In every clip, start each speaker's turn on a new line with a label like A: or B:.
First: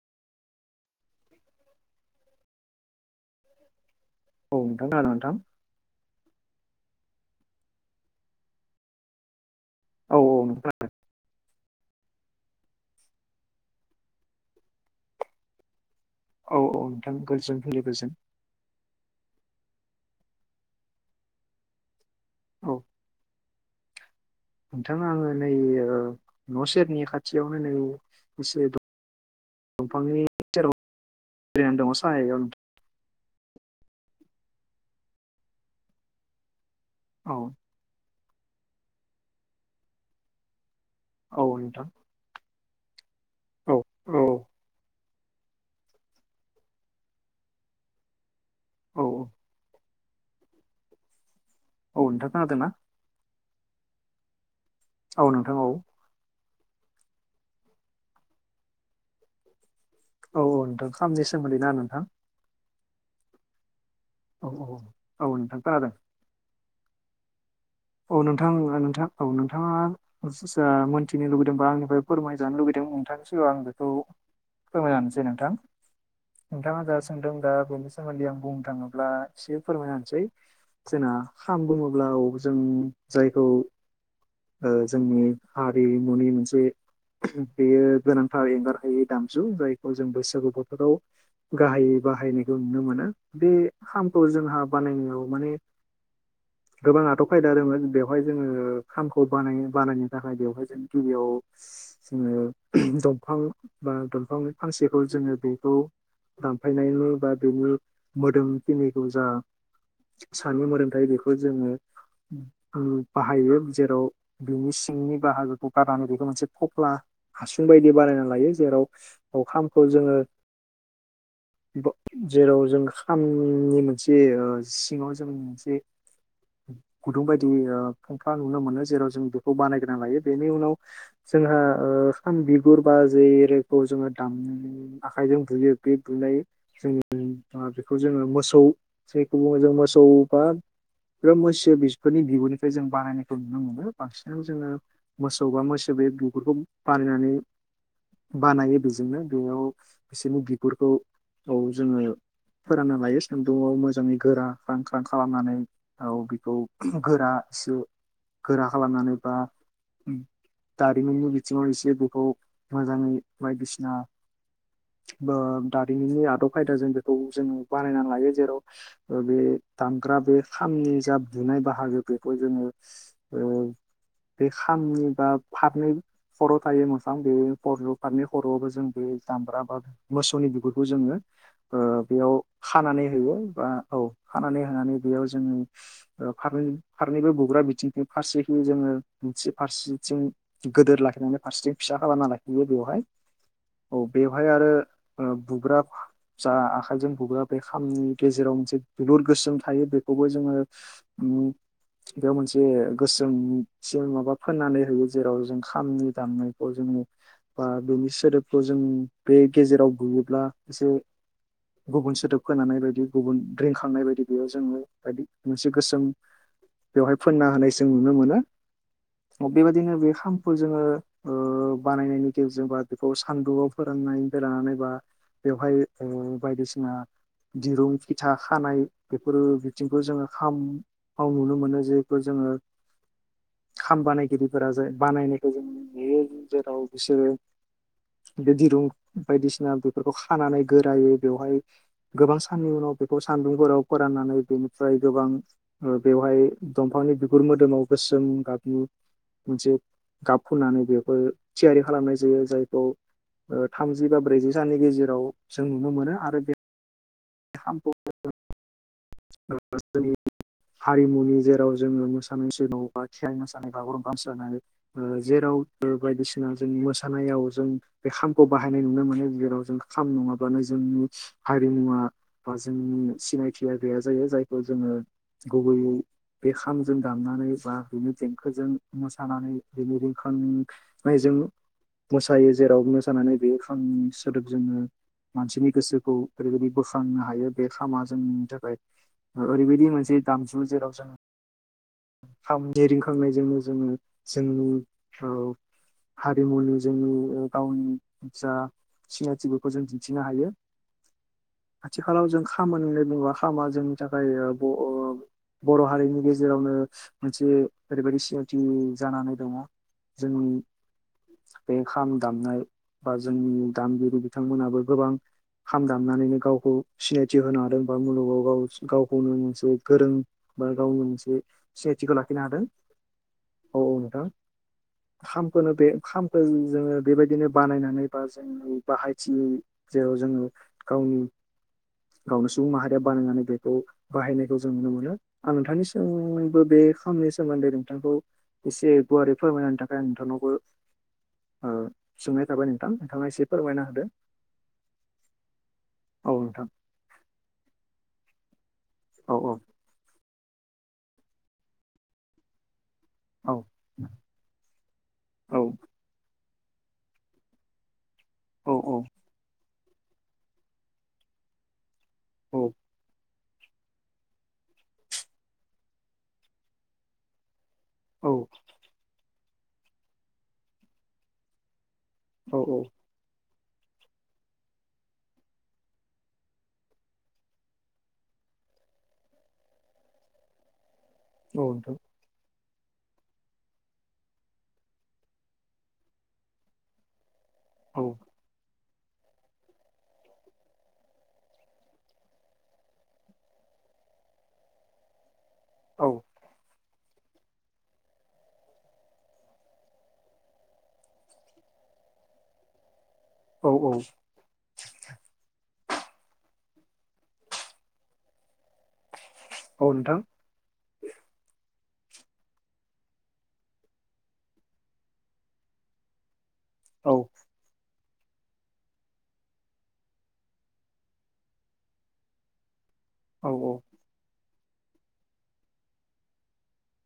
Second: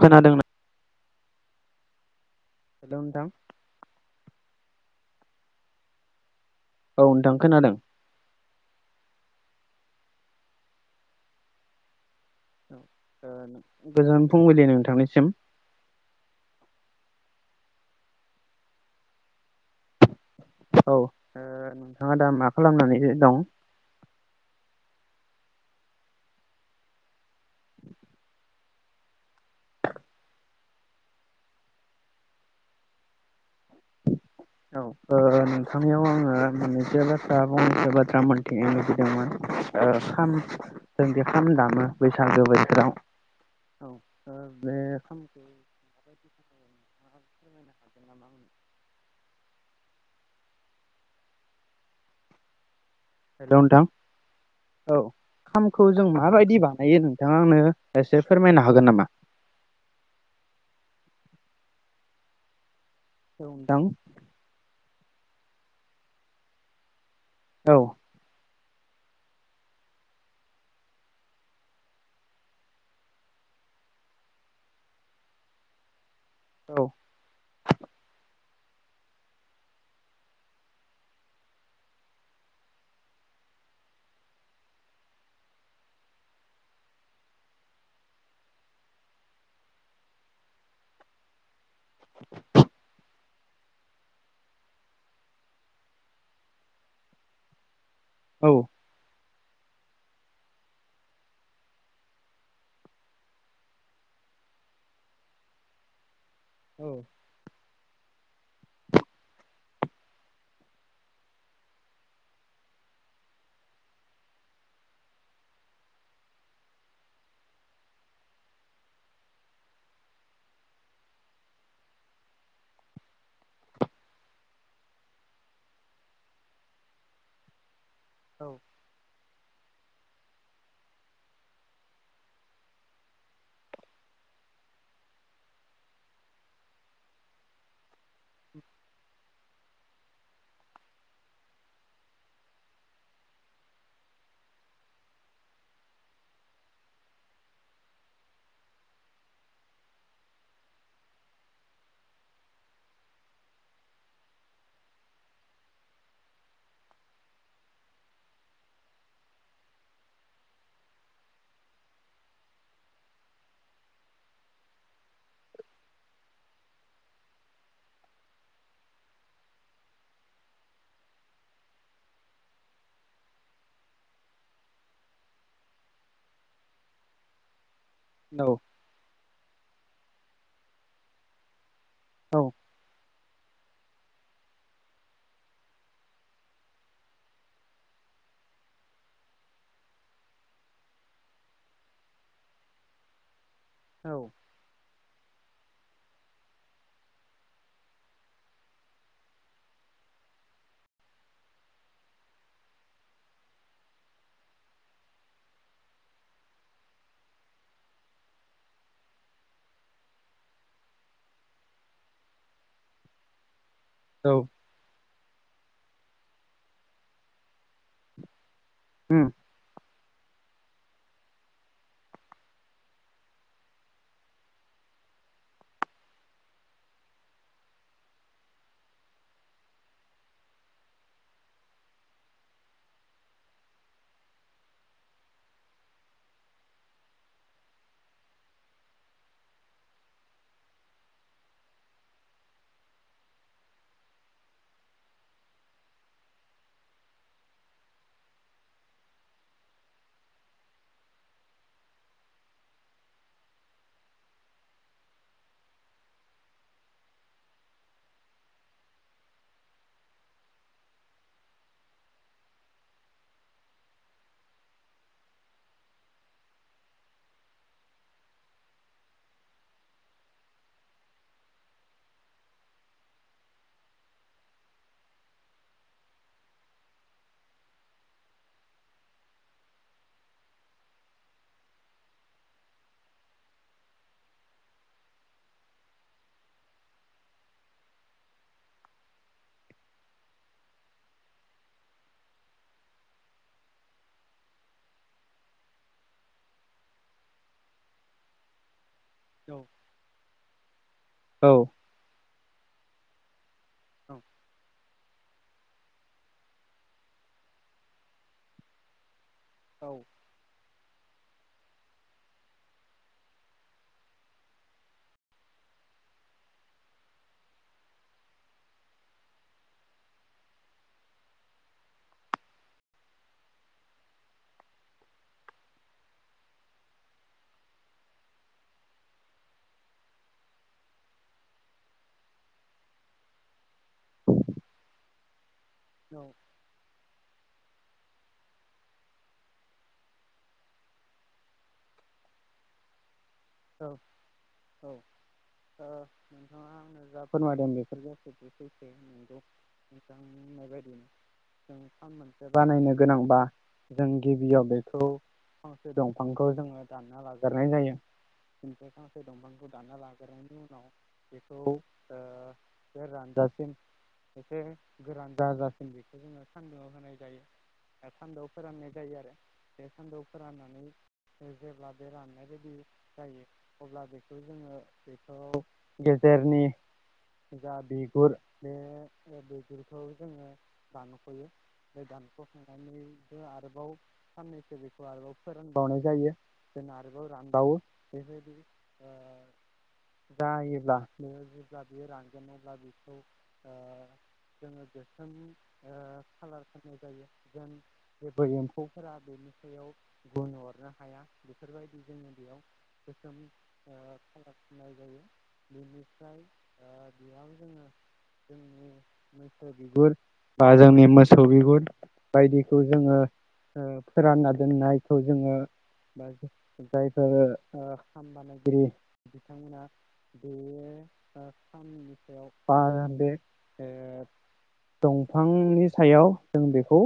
A: खोनादों ना हेलौ नोंथां
B: औ नोंथां खोनादों नोंथां?
A: औ नोंथां खोनादों
B: औ औ नों खोनादों
A: ओ गोजोन फुंबिलि नोंथांनिसिम
B: औ औ नोंथां गोजोन [unintelligible] गोजोन
A: औ [unintelligible] नोंथाङा दा मा खालामनानै दो दं?
B: नोंथाङा आङो नै ओ न' सेरनि खाथियावनो नै एसे दं दंफांनि सेरावनो [unintelligible] दङ' साहायाव
A: औ ओ नोंथांनियाव आङो मोननैसो बाथ्रा
B: औ
A: फंनैसो बाथ्रा मोन थिनो लुबैदोंमोन ओ खाम जों जे
B: औ
A: खाम दामो
B: नोंथां
A: बैसागो बोथोराव औ बे [inaudible]
B: औ औ औ नोंथां खोनादोंना
A: हेल' नोंथां औ
B: नोंथां औ
A: खामखौ जों माबायदिबा हायो नोंथाङा आंनो एसे फोरमायनो हागोन नामा?
B: औ औ नोंथां खामनि सोमोन्दै ना नोंथां
A: औ नोंथां
B: औ औ औ नोंथां खोनादों
A: औ
B: नोंथां नोंथां औ नोंथाङा मोन्थिनो लुबैदोंबा आंनिफ्राय फोरमायजानो लुुबैदों नोंथांनि सि आं बेखौ फोरमायना होसैनोंथां नोंथाङा दा सोंदों दा बेनि सोमोन्दै आं बुं नो थाङोब्ला एसे फोरमायना होसै, जोंना खाम बुङोब्ला औ जों जायखौ ओ जोंनि हारिमुनि मोनसे बेयो गोनांथारि एंगारहायै दामजु जायखौ जों बैसागु बोथोराव गाहायै बाहायनायखौ नुनो मोनो बे खामखौ जोंहा बानायनायाव माने गोबाङाथ' खायदा रोंयो बेवहाय जोङो
A: औ
B: खामखौ बानायो बानायनो थाखाय बेवहाय जों गिबियाव जोङो दंफां बा दफ बांयो फांसेखौ जोङो बेखौ
A: औ औ
B: दानफायनायनि बा बेनि मोदोमखिनिखौ जा सानमु मोनोमथायाइ बेखौ जोङो बाहायो जेराव बिनि सिंनि बाहागोखौ गारनानै बेखौ मोनसे फफ्ला हासुं बायदि बानायना लायो जेराव अखामखौ जोङो
A: [unintelligible]
B: बिब' जेराव जों खामनि मोनसे ओ सिङाव जों मोनसे गुदुं बायदि ओ फंफां
A: औ
B: नुनो मोनो जेराव जों बे बानायगोरना लायो बेनि उनाव जोंहा ओ खाम बिगुर बा जे रैखौ जोङो दाम आखायजों बुयो बे बुनाय जोंनि मा बे खौ जोंयो मोसौ जायखौ बुङो जों मोसौ बा ग्रोमोस थे बिसफोरनि बिगुरनिफ्राय जों बानायनायखौ नुनो मोनो बांसिनाव जोङो मोसौ बा मोसौ बे बिगुरफोरखौ फानायनानै बानायो बेजोंनो बेयाव बिसोरनि बिगुरखौ औ जोङो फोरानना लायो सान्दुंआव मोजाङै गोरा ख्रां ख्रां खालामनानै औ औ गोरा सु गोरा खालामनानै बा दारिमिननि बिथिङाव एसे बेखौ मोजाङै बायदिसिना बो दारिमिननि आदब खायदाजों बेखौ जोङो बानायनानै लायो जेराव ओ बे दामग्रा बे खामनि जा बुनाय बाहागो बेखौ जोङो ओ बे खामनि बा फारनै फर'थायै मसां बे फर' फारनै
A: औ औ
B: खर'आवबो जों बे दामब्रा बा मोसौनि बिगुरखौ जोङो ओ बेयाव खानानै होयो बा औ खानानै होनानै बेयाव जोङो फारनै फारनैबो बुग्रा बिथिंथिं फारसेहि जोङो मोनसे फारसेथिं गोदोर लाख फोरनानै फारसेथिं फिसा खालामना लाखैयो बेवहाय औ बेवहाय आरो ओ बग्राब जा आखाइजों बुग्रा बे खामनि गेजेराव मोनसे दुलुर गोसोम थायो बेखौबो जोङो नु बेयाव मोनसे गोसोमथिसोर माबा फोननानै होयो जेराव जों खामनि दामनायखौ जोंनि बा बेनि सोदोबखौ जों बे गेजेराव गुयोब्ला एसे गुबुन सोदोब खोनानाय बायदि गुबुन रिंखांनाय बायदि बेयाव जोङो बायदि मो गोसोम बेवहाय फोनना होनाय जों नुनो मोनो
A: औ
B: बेबायदिनो बे खाम फो जोङो ओ बानायनायनि गेरजों बा बेखौ सानदुआव फोराननानै लानानै बा बेवहाय ओ बायदिसिना दिरुं फिथा खानाय बेफोरो बिथिंखौ जोङो खाम माव नुनो मोनो जेखो जोङो खाम बानायगिरिफोरा जाय बानायनायखो जों नुयो जेराव बिसोरो बे दिरुं बायदिसिना बेफोरखौ खानानै गोरायो बेवहाय गोबां साननि उनाव बेखौ सान्दुंफोराव फोराननानै बेनिफ्राय गोबां ओ बेवहाय दंफांनि बिगुर मोदोमाव गोसोम गाबनि मोनसे गाब फुनानै बेफोर थियारि खालामनाय जायो जायखौ ओ थामजि बा ब्रैजि साननि गेजेराव जों नुनो मोनो आरो बे [inaudible] हारिमुनि जेराव जोङो मोसानोसै न'बा थिएं मोसानाय बागुरुम्बा मोसानाय ओ जेराव बौद बे बायदिसिना जों मोसानायाव जों बे खामखौ बाहायनाय नुनो मोनो गेराव जों खाम नङाबा जोंनि हारिमुवा बा जोंनि सिनायथिया गैया जायो जायखौ जोङो गुबैयै बे खामजों दामनानै बा बिनो देंखोजों मोसानानै बिनो रिंखा उम माइजों मोसायो जेराव मोसानानै बे खामनि सोदोब जोङो मानसिनि गोसोखौ ओरैबायदि बोख्रांनो हायो बे खामा जोंनि थाखाय ओरैबायदि मोनसे दामजु जेराव जों
A: [inaudible]
B: खामनि रिंखांनायजोंनो जोंनि जोंनि औ हारिमुनि जोंनि ओ गावनि जा सिनायथिफोरखौ जों दिन्थिनो हायो
A: औ ओ
B: आथिखालाव जों खामानिनो बुंबा लामा जोंनि थाखाय बो बर' हारिनि गेजेरावनो मोनसे ओरैबायदि सिनायथि जानानै दङ जोंनि बे खाम दामनाय बा जोंनि दामगिरि बिथांमोनाबो गोबां खाम दामनानैनो गावखौ सिनायथि होनो हादों बा मुलुगाव गाव गावखौनो मोनसे गोरों बा गावनो मोनसे सिनायथिखौ लाखिनो हादों औ औ नोंथां। खामखौनो बे खामखौनो जोङो बेबायदिनो बानायनानै बा जों बाहायथि जेराव जोङो गावनि गावनि सुबुं माहारिया बानायनानै बेखौ बाहायनायखौ जों नुनो मोनो। आं नोंथांनिसिबो बे खामानि सोमोन्दै नोंथांखौ एसे गुवारै फोरमायनायनि थाखाय आं नोंथांनावबो ओ सोंनाय थाबाय नोंथां नोंथाङा एसे फोरमायना
A: औ
B: होदो
A: औ औ नोंथाङा आंनो जा फोरमायदों बेफोर गासिबो सैथो
B: औ
A: नंगौ
B: औ
A: नोंथांनिनाय बायदिनो जों फान मोनसे बानायनो गोनांबा
B: औ
A: जों गिबियाव बेखौ
B: औ
A: फांसे दंफांखौ जों दानना लागोरनाय जायो
B: औ
A: फांसे
B: औ
A: दंफां [unintelligible] एसे गोरान जाजासिम बेखौ जोङो सान्दुंआव होनाय जायो।
B: औ
A: सान्दोआव फोराननाय जायो आरो बे सान्दोआव फोराननानै जेब्ला रान्नाय
B: औ औ
A: बादि अब्ला बेखौ जोङो बेखौ गेजेरनि जा बिगुर बे बिगुरखौ जोङो दान फैयो
B: नोंथां
A: बे दानखौ नानै आरोबाव साननैसो बेखौ आरोबाव फोरानबावनाय जायो जोंनो आरोबाव रान दाव
B: औ
A: ओ जायोब्ला बियो जेब्ला बियो रानगोन अब्ला बेखौ ओ जोङो देरसानदि ओ
B: औ
A: खालार [unintelligible] जायो जेन जेबो एम्फौफोरा बेनि सायाव गुन अरनो हाया बेफोरबायदि जोङो बेयाव गोसोम
B: औ
A: ओ
B: औ
A: खालार फुननाय जायो। बिनिफ्राय बेयाव ओ जोङो जोंनि [unintelligible]
B: औ
A: बिगुर
B: नोंथां
A: बा जोंनि मोसौ बिगुर बायदिखौ जोङो ओ फोरानना दोननायखौ जोङो बा
B: औ
A: जायफोर ओ खाम बानायगिरि बिथांमोना बेयो ओ साननि सायावहा बे
B: औ
A: ओ दंफांनि सायाव जों बेखौ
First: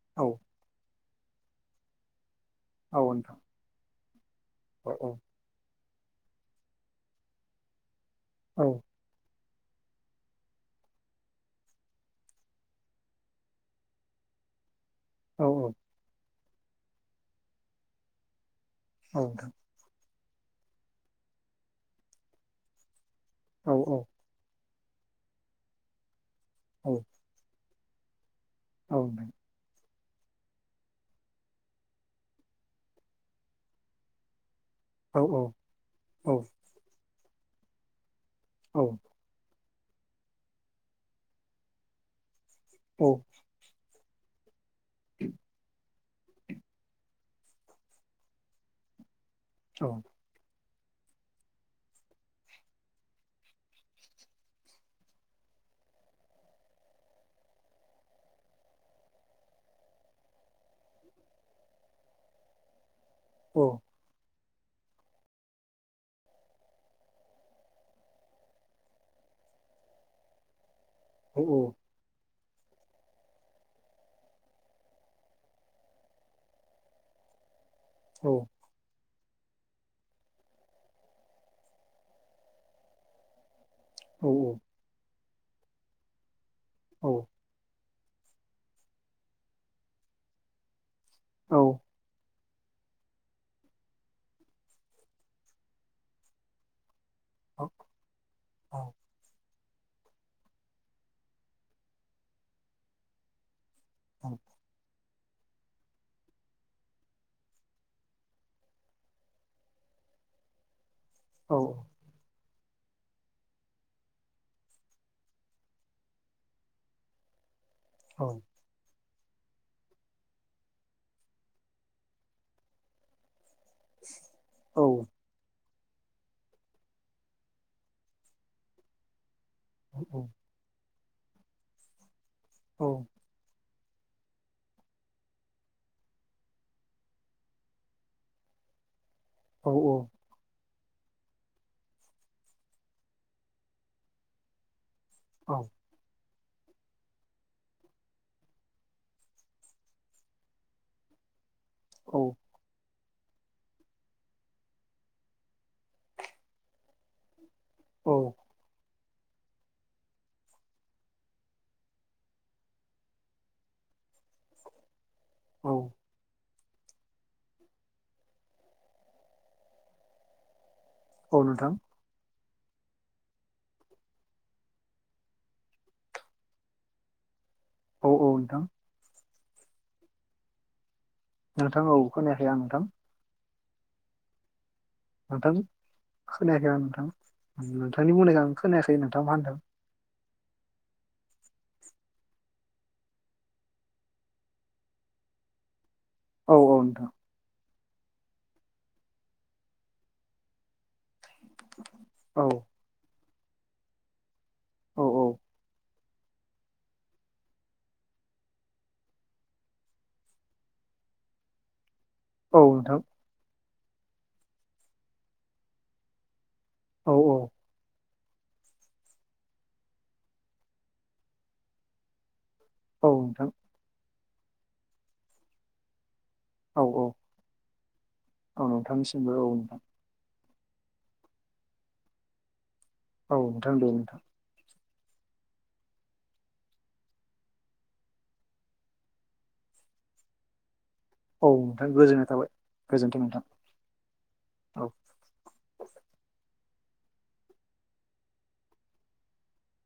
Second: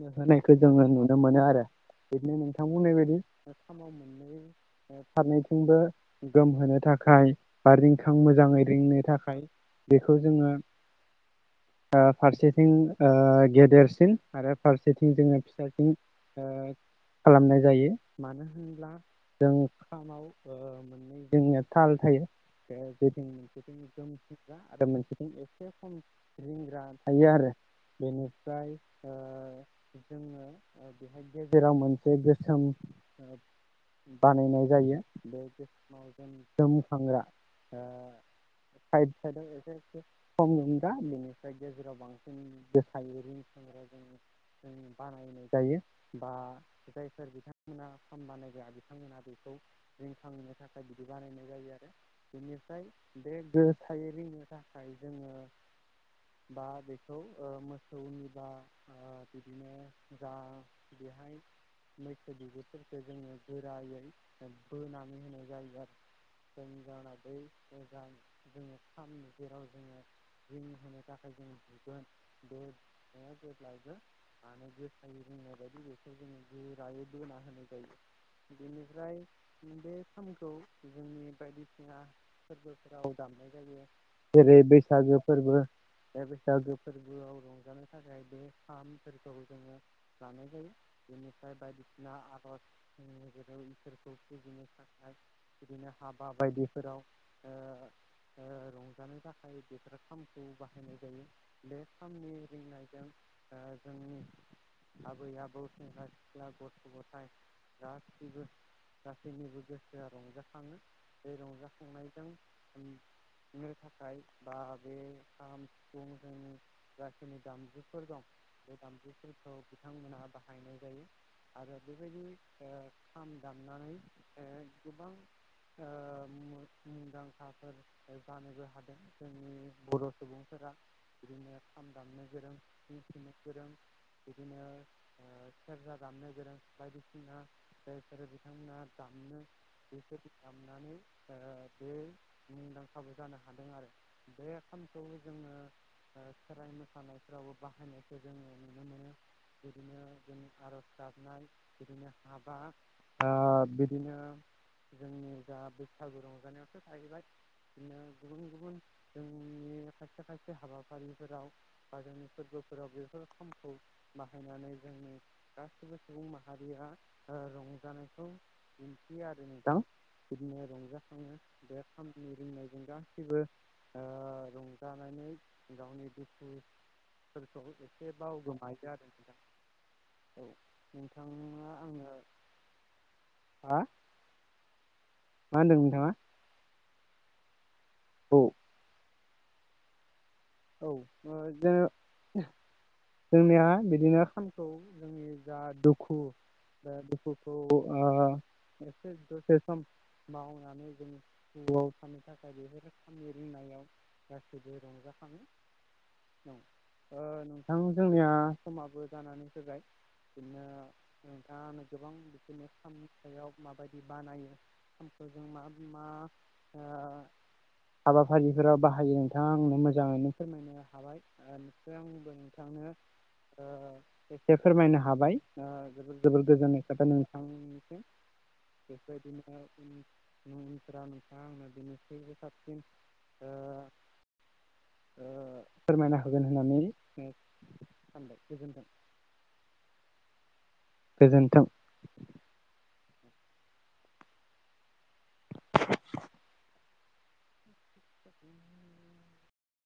A: नो
B: औ
A: होनायखौ जोङो नुनो मोनो आरो बिदिनो बुंनाय
B: औ
A: बायदि
B: नोंथां।
A: खामाव मोननै
B: औ औ
A: फारनैथिंबो गोमहोनो थाखाय बा रिंखां
B: औ नोंथां औ नोंथां औ
A: मोजाङै रिंनो थाखाय बेखौ जोङो ओ फारसेथिं ओ गेदेरसिन आरो फारसे रसेथिं जोङो
B: औ औ
A: फिसासिन खालामनाय ओ जायो मानो होनब्ला
B: औ नोंथां
A: जों खामाव ओ [unintelligible] जोंनिया ताल थायो जदि
B: औ
A: मोनसेथि [unintelligible] आरो मोनसेथिं एसे खम रिंग्रा थायो आरो बेनिफ्राय ओ [unintelligible] गेजेराव मोनसे गोसोम ओ बानायनाय जायो [unintelligible] गोमखांग्रा साइथ साइथ आव [unintelligible] बिनिफ्राय गेजेराव बांसिन [unintelligible] बानायनाय जायो बा जायफोर बिथांमोना खाम बानायग्रा बिथांमोना खौ रिंखांनो थाखाय। बिदि बानायनाय जायो आरो बेनिफ्राय बे गोसायै रिंनो थाखाय जोङो बा बेखौ ओ मोसौनि बा ओ बिदिनो जा बेहाय मैसो बिगुरफोरखौ जोङो गोरायै बोनानै होनाय जायो आरो। [unintelligible] थाखाय जों बुगोन बे [unintelligible] जेल्बायबो माने गोसायै रिंनायबादि बेखौ जोङो गोरायै बोनानै खानाय जायो बेनिफ्राय बे खामखौ जोंनि बायदिसिना फोरबोफोराव दामनाय जायो। जेरै बैसागो फोरबो बे बैसागो फोरबोआव रंजानाय थाखाय बे खामफोरखौ जोङो लानाय जायो बेनिफ्राय बायदिसिना आर'ज जों गेजेराव इसोरखौ फुजिनो थाखाय बिदिनो हाबा बायदिफोराव ओ ओ रंजानो थाखाय खामखौ बाहायनाय जायो बे खामनि रिंनायजों ओ जोंनि
B: औ।
A: आबै आबौ, सेंग्रा सिख्ला, गथ' गथाय गासैबो गासैनिबो गोसोआ रंजाखाङो बे रंजाखांनायजों ओम नो थाखाय बा बे खाम सिफुं जोंनि जाखिनि दामजु फोर दं बे दामजुफोरखौ बिथांमोना बाहायनाय जायो आरो बेबायदि ओ खाम दामनानै ओ गोबां ओ मुं मुंदांखाफोर जानोबो हादों जों जोंनि बर' सुबुंफोरा बिदिनो खाम दामनो गोरों सिफुं सुनो गोरों। बिदिनो ओ सेरजा दामनो गोरों बायदिसिना जायफोरो बिथांमोना दामनो [unintelligible] नानै ओ बे मुंदांखाबो जानो हादों आरो बे खाम खौ जोंओ ओ खेराइ मोसानायफ्रावबो बाहायनायखौ जोङो नुनो मोनो बिदिनो जोंनि आरज गा नाय माबा ओ बिदिनो जोंनि जा बैसागु रंजानायावथ' थाहैबाय बिदिनो गुबुन गुबुन जोंनि खायसे खायसे हाबाफारिफोराव बा जोंनि फोरबोफोराव बेफोर खामखौ बाहायनानै जोंनि गाससिबो सुबुं माहारिया ओ रंजानायखौ दिन्थियो आरो नोथां बिदिनो रंजा बे खामनि जों गासिबो ओ रंजानानै गावनि दुखु खौबो एसे
B: औ नोंथां
A: बावगोमायो आरो नोंथां औ नोंथां
B: नोंथां औ खोनायाखै आं नोंथां।
A: हा? मा
B: नोंथांनि
A: होनदों नोंथाङा
B: खोनायाखै आं नोंथां नोंथांनि
A: औ
B: बुंनायखो आं खोनायाखै नोंथां मा होनदों!
A: औ ओ जोङो जोंनिया बिदिनो खामखौ जोंनि जा दुखु
B: औ औ
A: बे
B: नोंथां
A: दुखुखौ ओ एसे दसे सम बावनानै जों हौआव थानो
B: औ
A: थाखाय बेफोरो खामनो रोंनायाव
B: औ औ
A: दं। ओ नोंथां जोंनिया समाबो जानानै फैबाय बिदिनो नोंथाङा गोबां बिदिनो खामनि
B: नोंथां
A: सायाव माबायदि बानायो खामखौ जों मा मा ओ
B: औ औ।
A: हाबाफारिफोराव बाहायो नोंथाङा आंनो मोजाङैनो फोरमायनो हाबाय इनिफ्राय आंबो बिथांनो ओ
B: औ नोंथां
A: एसे फोरमायनो हाबाय ओ जोबोद जोबोर गोजोननाय
B: औ औ
A: थाबाय नोंथांनिसिम
B: औ नोंथांनिसिमबो औ नोंथां
A: [unintelligible] मिस्रा नोंथाङा आंना बेनोख्रुबो साबसिन
B: औ
A: ओ
B: नोंथां दे नोंथां।
A: ओ फोरमायना होगोन होननानै सानबाय गोजोन्थों। [unintelligible]
B: औ
A: गोजोन्थों।
B: नोंथां गोजोननाय थाबाय गोजोन्थों नोंथां औ।
A: [unintelligible] [unintelligible]